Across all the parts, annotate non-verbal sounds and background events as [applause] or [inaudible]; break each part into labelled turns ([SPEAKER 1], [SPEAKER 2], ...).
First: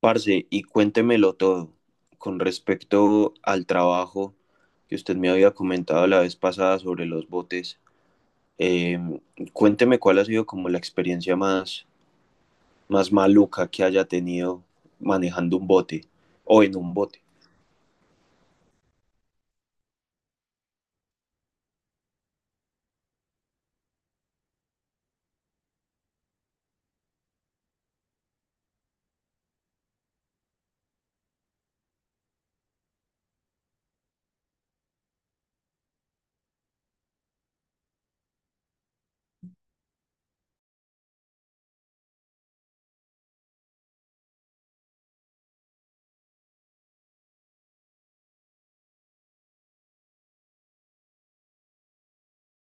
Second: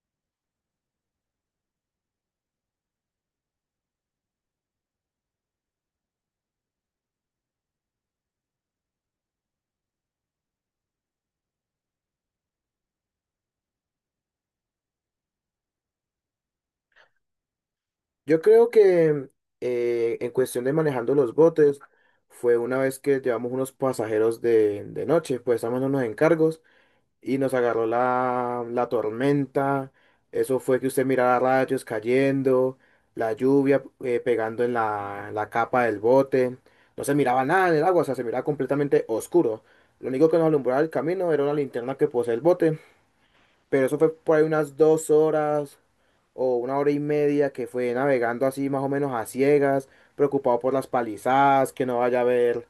[SPEAKER 1] Parce, y cuéntemelo todo con respecto al trabajo que usted me había comentado la vez pasada sobre los botes. eh, Cuénteme cuál ha sido como la experiencia más, más maluca que haya tenido manejando un bote o en un bote.
[SPEAKER 2] Yo creo que en cuestión de manejando los botes, fue una vez que llevamos unos pasajeros de noche, pues estábamos en unos encargos y nos agarró la tormenta. Eso fue que usted miraba rayos cayendo, la lluvia pegando en la capa del bote. No se miraba nada en el agua, o sea, se miraba completamente oscuro. Lo único que nos alumbraba el camino era una linterna que posee el bote, pero eso fue por ahí unas 2 horas o 1 hora y media que fue navegando así más o menos a ciegas, preocupado por las palizadas, que no vaya a haber,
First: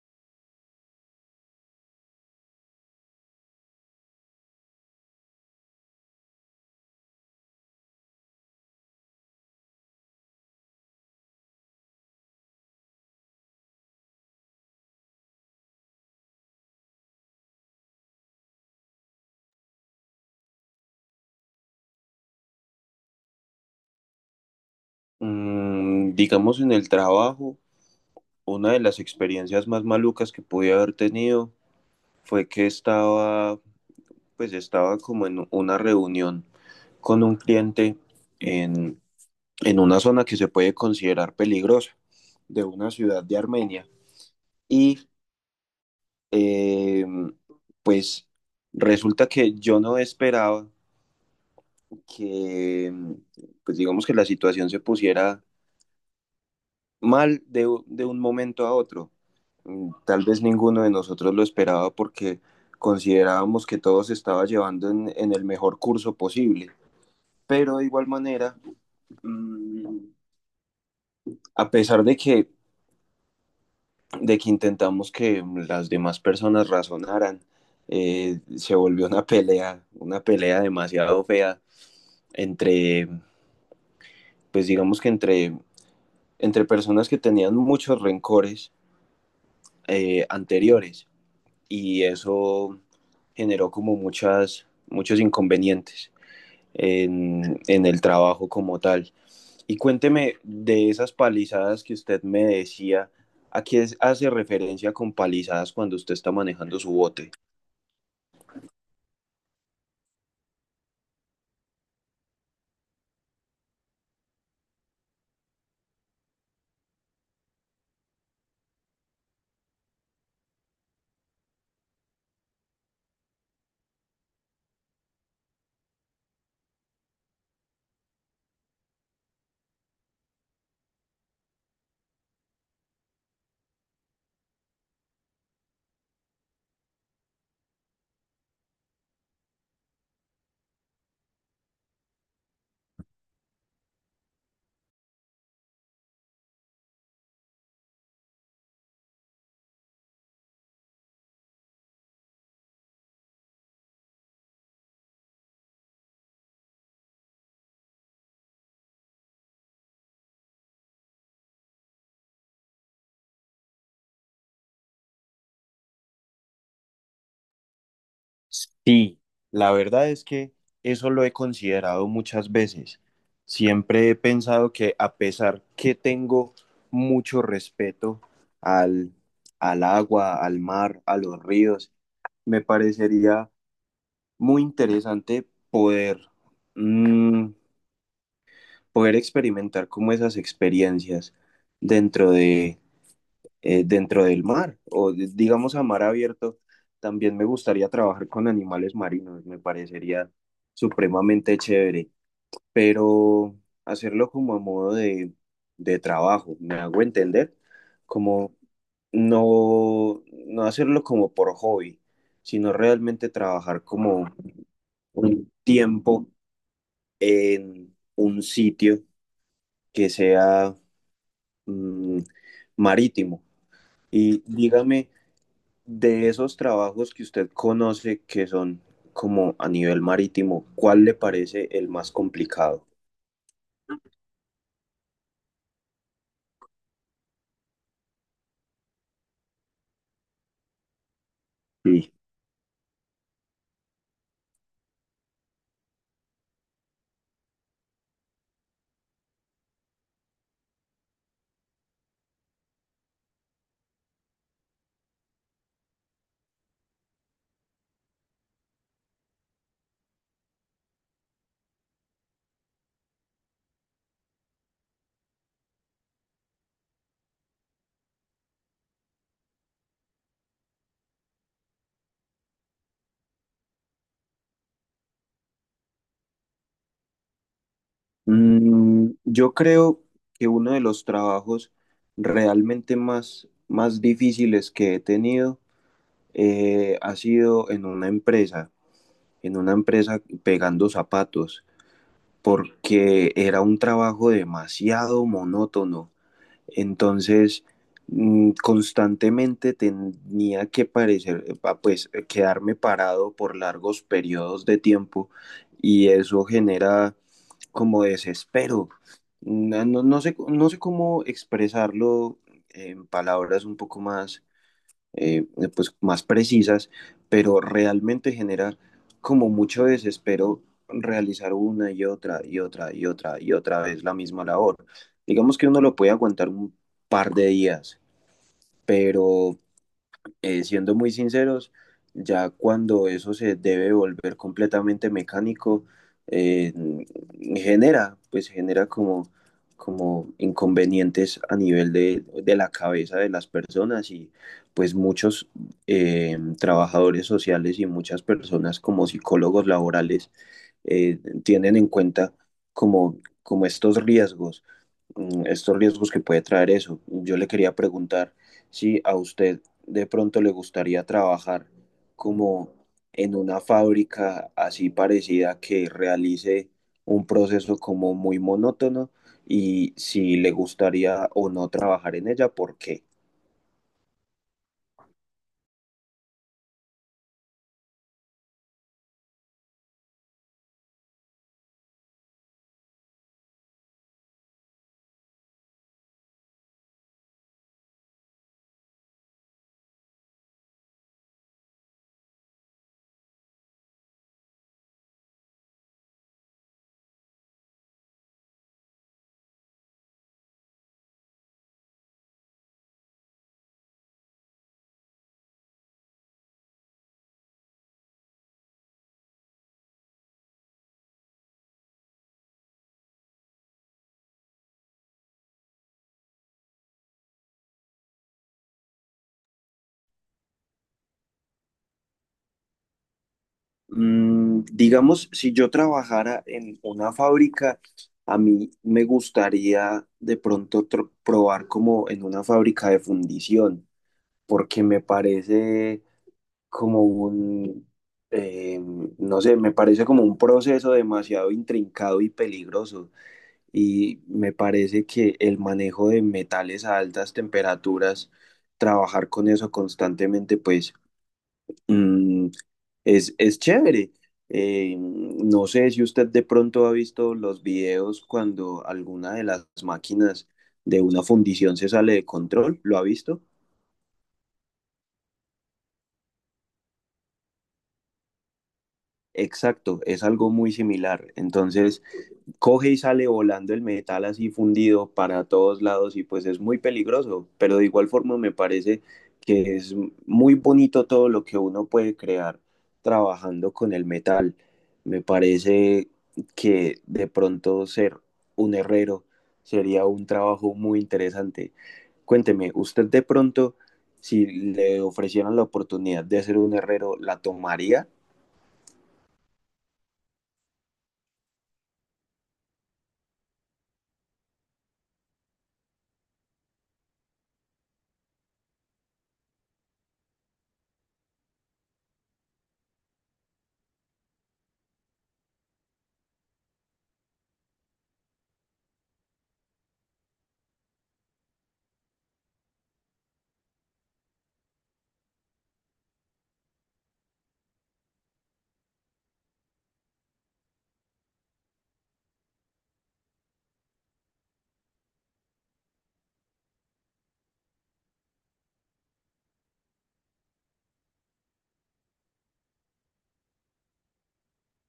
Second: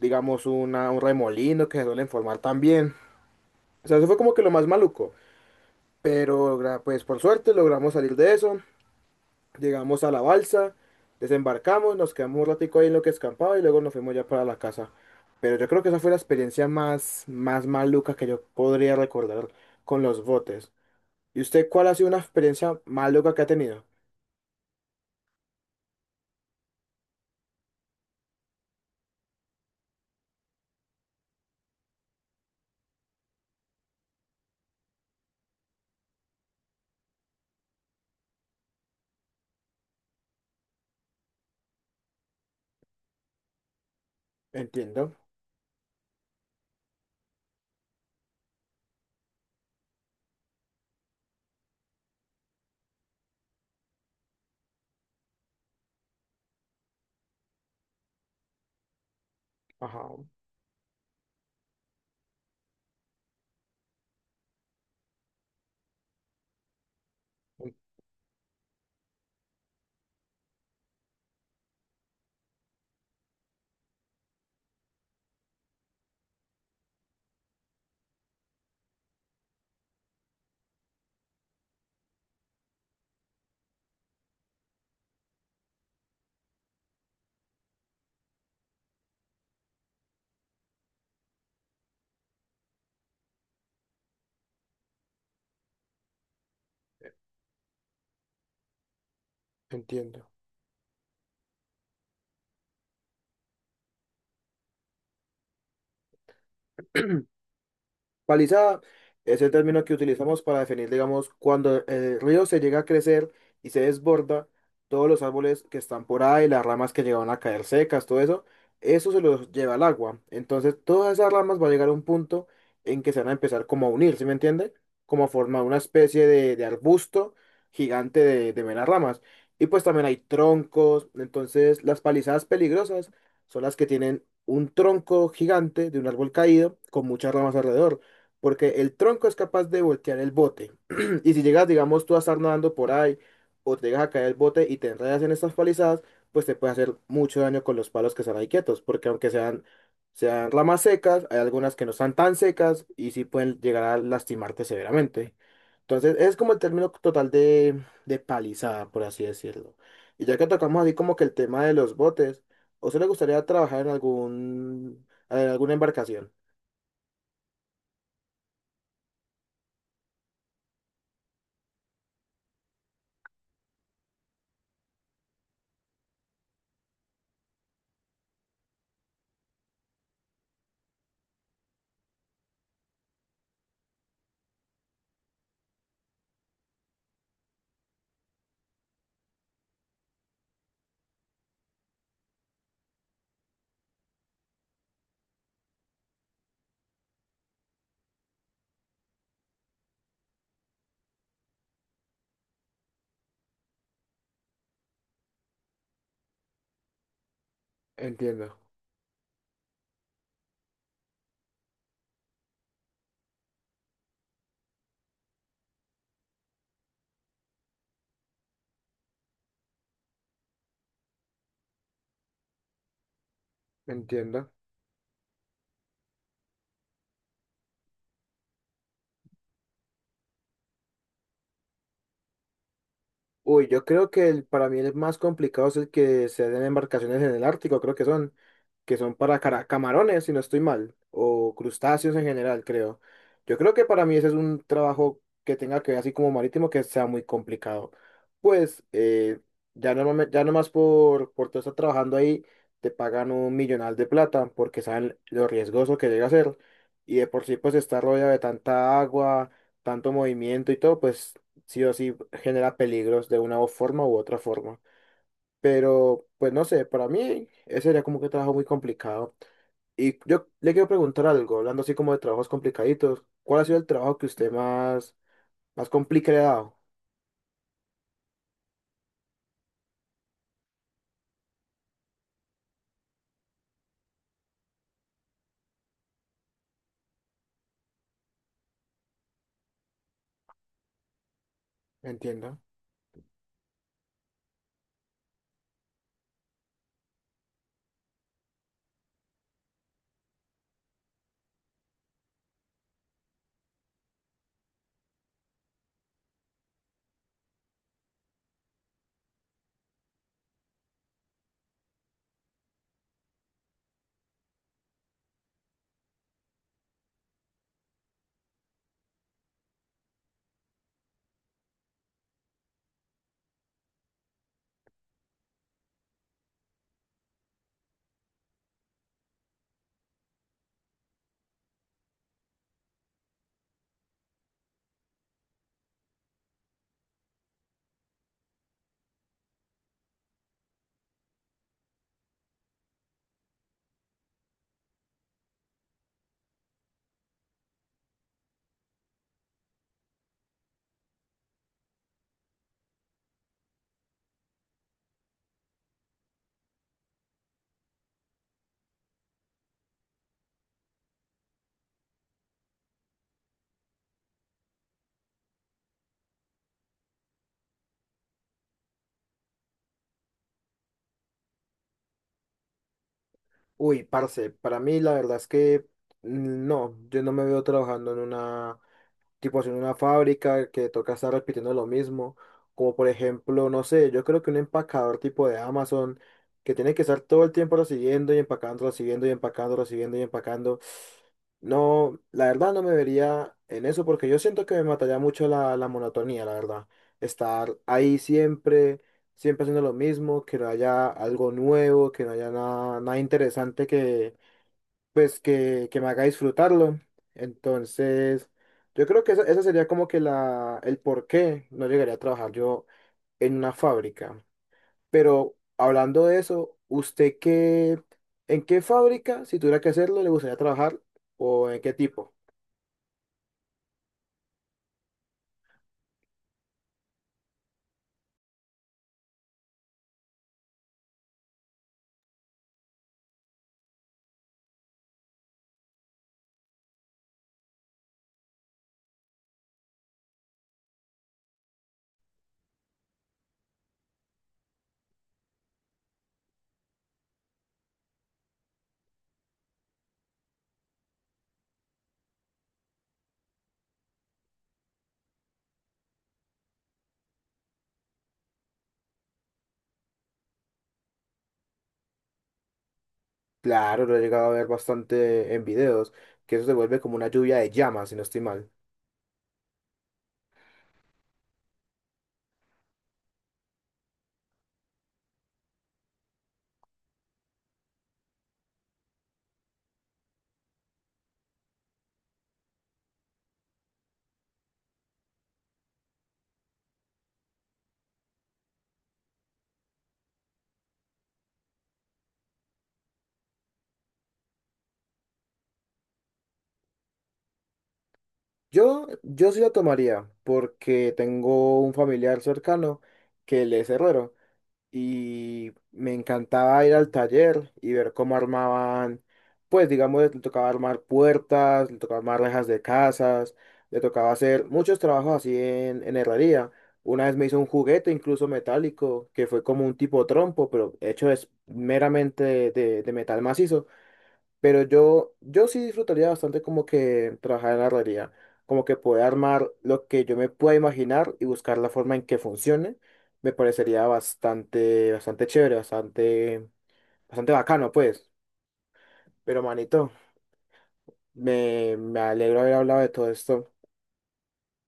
[SPEAKER 2] digamos, un remolino que se suelen formar también. O sea, eso fue como que lo más maluco. Pero pues por suerte logramos salir de eso, llegamos a la balsa, desembarcamos, nos quedamos un ratico ahí en lo que escampaba y luego nos fuimos ya para la casa. Pero yo creo que esa fue la experiencia más, más maluca que yo podría recordar con los botes. ¿Y usted cuál ha sido una experiencia maluca que ha tenido?
[SPEAKER 1] Mm, digamos en el trabajo, una de las experiencias más malucas que pude haber tenido fue que estaba, pues estaba como en una reunión con un cliente en, en una zona que se puede considerar peligrosa de una ciudad de Armenia. Y
[SPEAKER 2] Entiendo.
[SPEAKER 1] eh, pues resulta que yo no esperaba que, pues digamos que la situación se pusiera mal de un momento a otro. Mm,
[SPEAKER 2] Ajá.
[SPEAKER 1] tal vez ninguno de nosotros lo esperaba porque considerábamos que todo se estaba llevando en el mejor curso posible.
[SPEAKER 2] En-
[SPEAKER 1] Pero de igual manera, mm, a pesar de que intentamos que las demás personas razonaran. Se volvió una pelea demasiado fea entre, pues digamos que entre personas que tenían muchos rencores anteriores, y eso generó como muchos inconvenientes en el trabajo como tal. Y
[SPEAKER 2] Entiendo.
[SPEAKER 1] cuénteme de esas palizadas que usted me decía, ¿a qué hace referencia con palizadas cuando usted está manejando su bote?
[SPEAKER 2] Palizada es el término que utilizamos para definir, digamos, cuando el río se llega a crecer y se desborda, todos los árboles que están por ahí, las ramas que llegaban a caer secas, todo eso, eso se los lleva al agua. Entonces, todas esas ramas van a llegar a un punto en que se van a empezar como a unir, ¿sí me entiende? Como a formar una especie de arbusto gigante de meras ramas. Y pues también hay troncos, entonces las palizadas peligrosas son las que tienen un tronco gigante de un árbol caído con muchas ramas alrededor porque el tronco es capaz de voltear el bote. [clears throat] Y si llegas, digamos, tú a estar nadando por ahí o te llegas a caer el bote y te enredas en estas palizadas, pues te puede hacer mucho daño con los palos que están ahí quietos, porque sean ramas secas, hay algunas que no están tan secas y sí pueden llegar a lastimarte severamente. Entonces, es como el término total de palizada, por así decirlo. Y ya que tocamos así como que el tema de los botes, ¿o se le gustaría trabajar en algún, en alguna embarcación?
[SPEAKER 1] Sí, la verdad es que eso lo he considerado muchas veces. Siempre he pensado que a pesar que tengo mucho respeto al, al agua, al mar, a los ríos, me parecería muy interesante poder, mm, poder experimentar como esas experiencias dentro, dentro del mar o digamos a mar abierto. También me gustaría trabajar con animales marinos, me parecería supremamente chévere, pero hacerlo como a modo de trabajo, ¿me hago entender? Como
[SPEAKER 2] Entiendo,
[SPEAKER 1] no hacerlo como por hobby, sino realmente trabajar como un tiempo en un sitio que sea, mm, marítimo. Y
[SPEAKER 2] entiendo.
[SPEAKER 1] dígame, de esos trabajos que usted conoce que son como a nivel marítimo, ¿cuál le parece el más complicado?
[SPEAKER 2] Uy, yo creo que para mí el más complicado es el que se den embarcaciones en el Ártico, creo que son para camarones, si no estoy mal, o
[SPEAKER 1] Sí.
[SPEAKER 2] crustáceos en general, creo. Yo creo que para mí ese es un trabajo que tenga que ver así como marítimo, que sea muy complicado. Pues ya, no, ya nomás por tú estar trabajando ahí, te pagan un millonal de plata porque saben lo riesgoso que llega a ser. Y de por sí pues estar rodeado de tanta agua, tanto movimiento y todo, pues sí o sí genera peligros de una forma u otra forma. Pero, pues no sé, para mí ese era como que trabajo muy complicado. Y yo le quiero preguntar algo, hablando así como de trabajos complicaditos, ¿cuál ha sido el trabajo que usted más, más complicado?
[SPEAKER 1] Mm, yo creo que uno de los trabajos realmente más, más difíciles que he tenido ha sido en una empresa pegando zapatos,
[SPEAKER 2] Entiendo.
[SPEAKER 1] porque era un trabajo demasiado monótono. Entonces, mm, constantemente tenía que parecer, ah, pues, quedarme parado por largos periodos de tiempo, y eso genera como desespero. No sé, no sé cómo expresarlo en palabras un poco más, eh, pues más precisas, pero realmente genera como mucho desespero realizar una y otra y otra y otra y otra vez la misma labor. Digamos que uno lo puede aguantar un par de días, pero siendo muy sinceros, ya cuando eso se debe volver completamente mecánico, eh, genera, pues genera como, como inconvenientes a nivel de la cabeza de las personas, y pues muchos trabajadores sociales y muchas personas como psicólogos laborales tienen en cuenta como estos riesgos, mm, estos riesgos que puede traer eso. Yo le quería preguntar si a usted de pronto le gustaría trabajar como en una fábrica así parecida que realice un proceso como muy monótono, y si le gustaría o no trabajar en ella, ¿por qué?
[SPEAKER 2] Uy, parce, para mí la verdad es que no, yo no me veo trabajando en una tipo en una fábrica que toca estar repitiendo lo mismo, como por ejemplo, no sé, yo creo que un empacador tipo de Amazon que tiene que estar todo el tiempo recibiendo y empacando, recibiendo y empacando, recibiendo y empacando. No, la verdad no me vería en eso porque yo siento que me mataría mucho la monotonía, la verdad. Estar ahí siempre, siempre haciendo lo mismo, que no haya algo nuevo, que no haya nada, nada interesante pues que me haga disfrutarlo. Entonces, yo creo que esa sería como que el por qué no llegaría a trabajar yo en una fábrica. Pero hablando de eso, ¿usted qué, en qué fábrica, si tuviera que hacerlo, le gustaría trabajar o en qué tipo?
[SPEAKER 1] Mm, digamos, si yo trabajara en una fábrica, a mí me gustaría de pronto probar como en una fábrica de fundición, porque me parece como un, eh, no sé, me parece como un proceso demasiado intrincado y peligroso. Y me parece que el manejo de metales a altas temperaturas, trabajar con eso constantemente, pues, mm, es chévere. No sé si usted de pronto ha visto los videos cuando alguna de las máquinas de una fundición se sale de control, ¿lo ha visto?
[SPEAKER 2] Claro, lo he llegado a ver bastante en videos, que eso se vuelve como una lluvia de llamas, si no estoy mal.
[SPEAKER 1] Exacto, es algo muy similar. Entonces, coge y sale volando el metal así fundido para todos lados, y pues es muy peligroso, pero de igual forma me parece que es muy bonito todo lo que uno puede crear trabajando con el metal. Me parece que de pronto ser un herrero sería un trabajo muy interesante. Cuénteme, usted de pronto, si le ofrecieran la oportunidad de ser un herrero, ¿la tomaría?
[SPEAKER 2] Yo sí la tomaría porque tengo un familiar cercano que él es herrero. Y me encantaba ir al taller y ver cómo armaban, pues digamos, le tocaba armar puertas, le tocaba armar rejas de casas, le tocaba hacer muchos trabajos así en herrería. Una vez me hizo un juguete incluso metálico, que fue como un tipo trompo, pero hecho es meramente de metal macizo. Pero yo sí disfrutaría bastante como que trabajar en la realidad, como que poder armar lo que yo me pueda imaginar y buscar la forma en que funcione, me parecería bastante, bastante chévere, bastante, bastante bacano, pues. Pero manito, me alegro haber hablado de todo esto.